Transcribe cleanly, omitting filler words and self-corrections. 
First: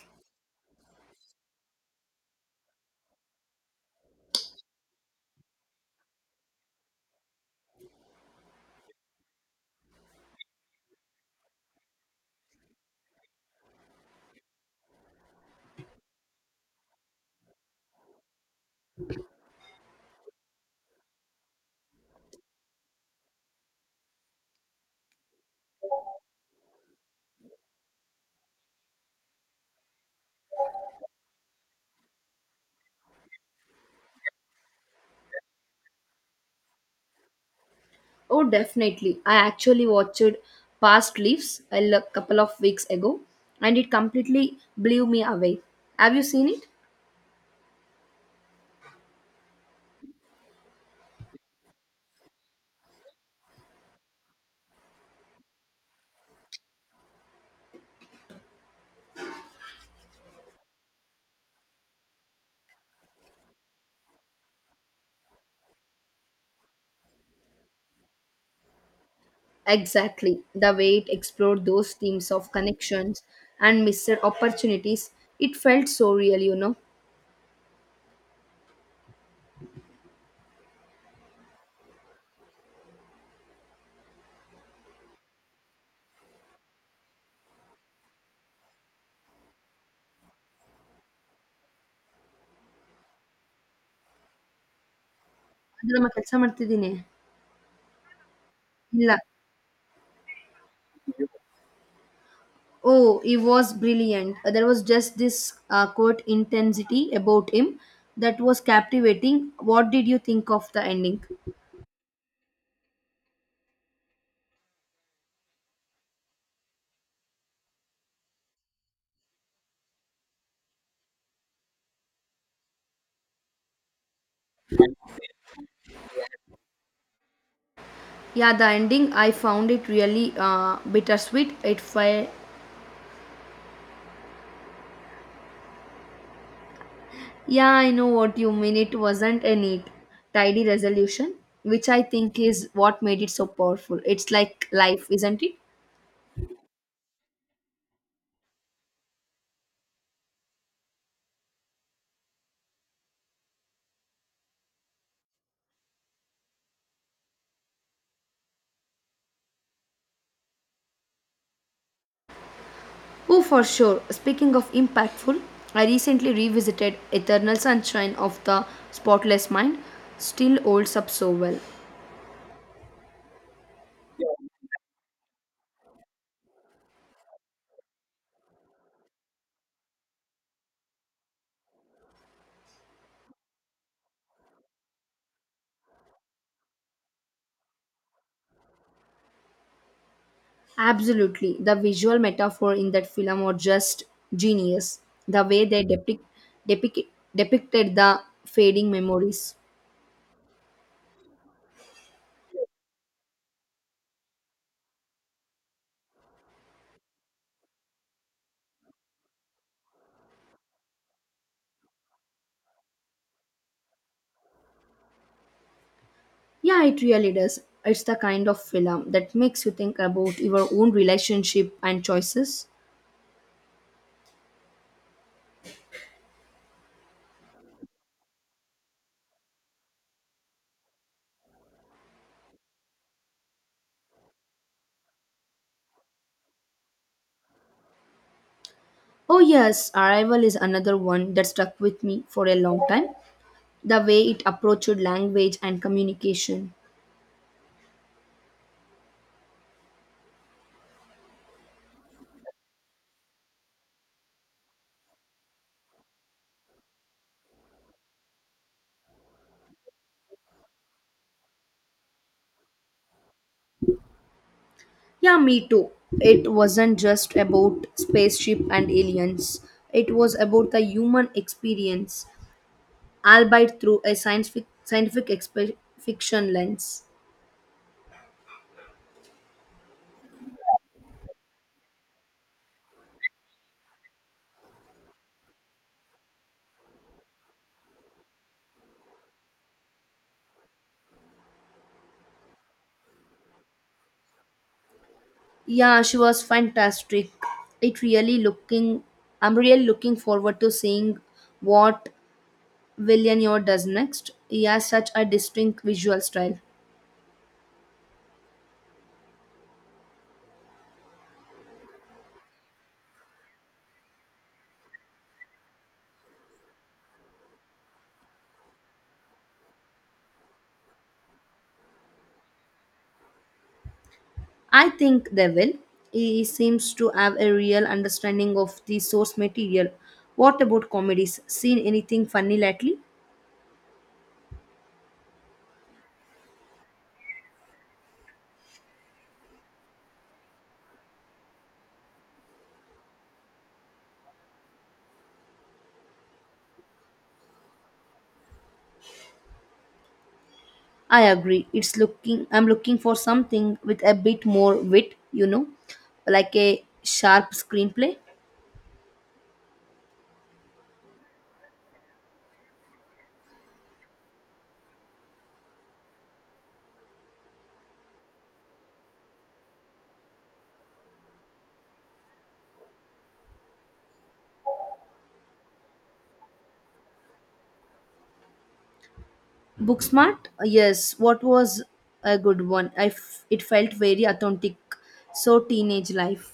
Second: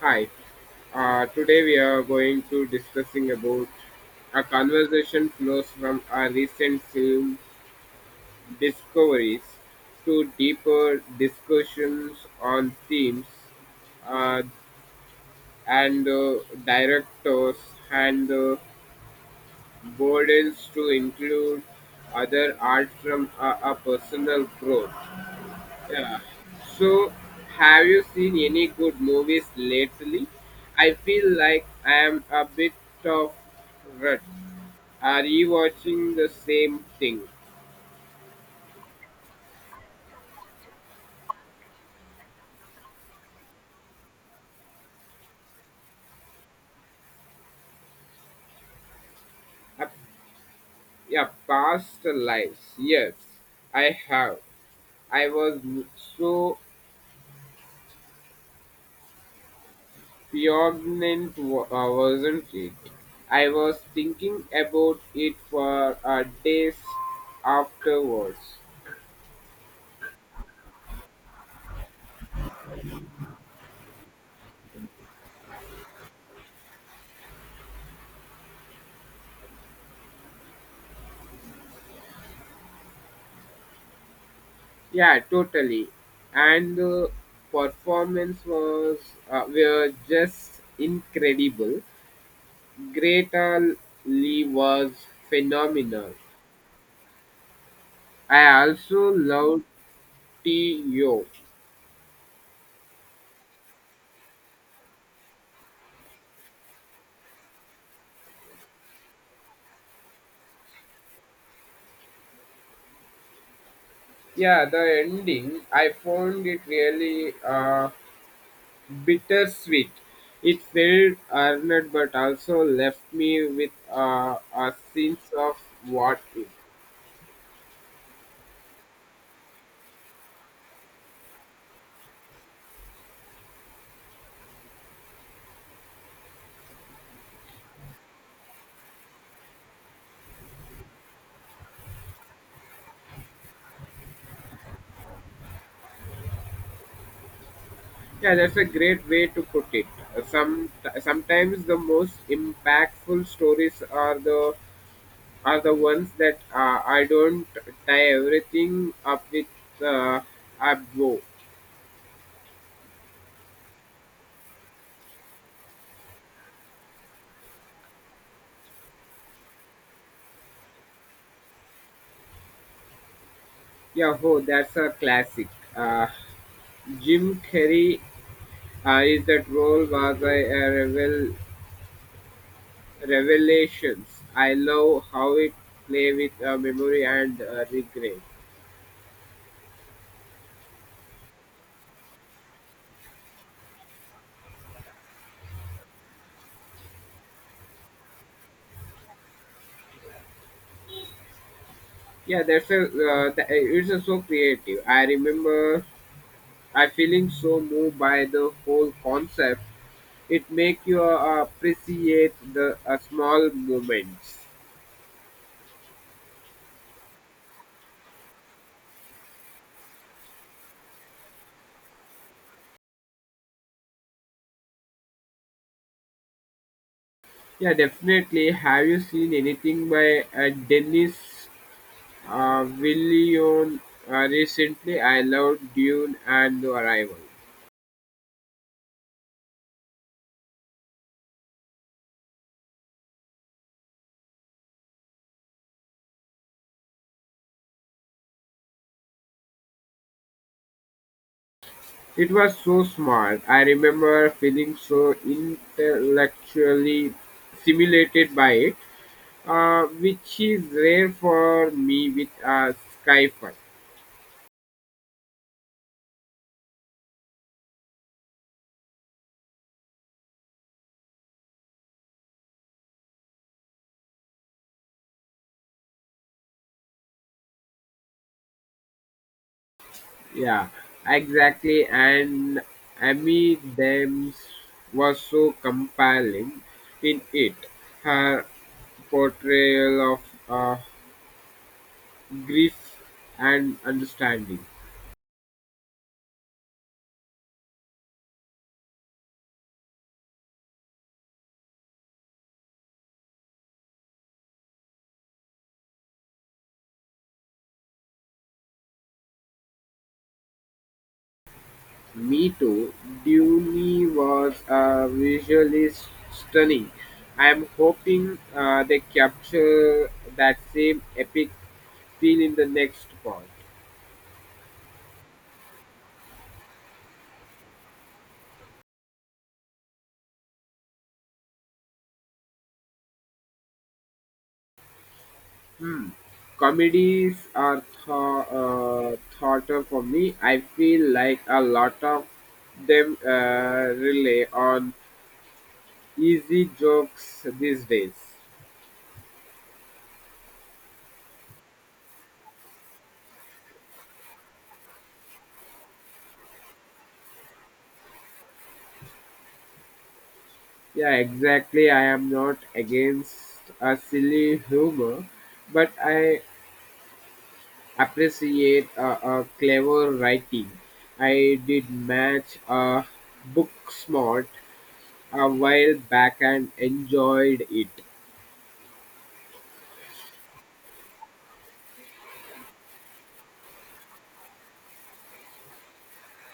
Hi, today we are going to discussing about a conversation flows from our recent film discoveries to deeper discussions on themes uh, and directors and burdens to include other art from a personal growth. Yeah. So, have you seen any good movies lately? I feel like I am a bit of rut. Are you watching the same thing? Oh, definitely. I actually watched Past Leaves couple of weeks ago and it completely blew me away. Have you seen it? Uh, yeah, past lives. Yes, I have. I was so pregnant, wasn't it? I was thinking about it for days afterwards. Exactly. The way it explored those themes of connections and missed opportunities, it felt so real. Yeah, totally. And the performance was were just incredible. Greta Lee was ಅದರ ನಮ್ಮ phenomenal. ಕೆಲಸ ಮಾಡ್ತಿದ್ದೀನಿ I also ಇಲ್ಲ loved T.O. Oh, he was brilliant. There was just this quote intensity about him that was captivating. What did you think of the ending? Yeah, the ending I found it really bittersweet. It felt earned, but also left me with a sense of what if. Yeah, the ending, I found it really bittersweet. It felt, yeah, I know what you mean. It wasn't a neat, tidy resolution, which I think is what made it so powerful. It's like life, isn't it? Yeah, that's a great way to put it. Some Sometimes the most impactful stories are the ones that I don't tie everything up with uh, a bow. Oh, for sure. Speaking of impactful, I recently revisited Eternal Sunshine of the Spotless Mind. Still holds up so well. Yeah, oh, that's a classic. Uh, Jim Carrey is that role was a revelations. I love how it play with memory and regret. Absolutely. The visual metaphor in that film were just genius. The way they depict depicted the fading memories. Yeah, that's a it's a so creative. I remember I feeling so moved by the whole concept. It make you appreciate the small moments. Yeah, it really does. It's the kind of film that makes you think about your own relationship and choices. Yeah, definitely. Have you seen anything by Dennis Villeneuve recently? I loved Dune and The Arrival. Oh yes, Arrival is another one that stuck with me for a long time. The way it approached language and communication. It was so smart. I remember feeling so intellectually stimulated by it, which is rare for me with sci-fi. Yeah, me too. It wasn't just about spaceship and aliens. It was about the human experience, albeit through a fiction lens. Yeah, exactly. And Amy Dems was so compelling in it. Her portrayal of uh, grief and understanding. Yeah, she was fantastic. It really looking. I'm really looking forward to seeing what Villeneuve does next. He has such a distinct visual style. Me too. Dune was stunning. I am hoping they capture that same epic feel in the next part. I think they will. He seems to have a real understanding of the source material. What about comedies? Seen anything funny lately? Hmm. Comedies are thought of for me. I feel like a lot of them rely on easy jokes these days. I agree. It's looking I'm looking for something with a bit more wit, like a sharp screenplay. Yeah, exactly. I am not against a silly humor, but I appreciate a clever writing. I did match a book smart a while back and enjoyed it. Booksmart? Yes, what was a good one? It felt very authentic. So teenage life.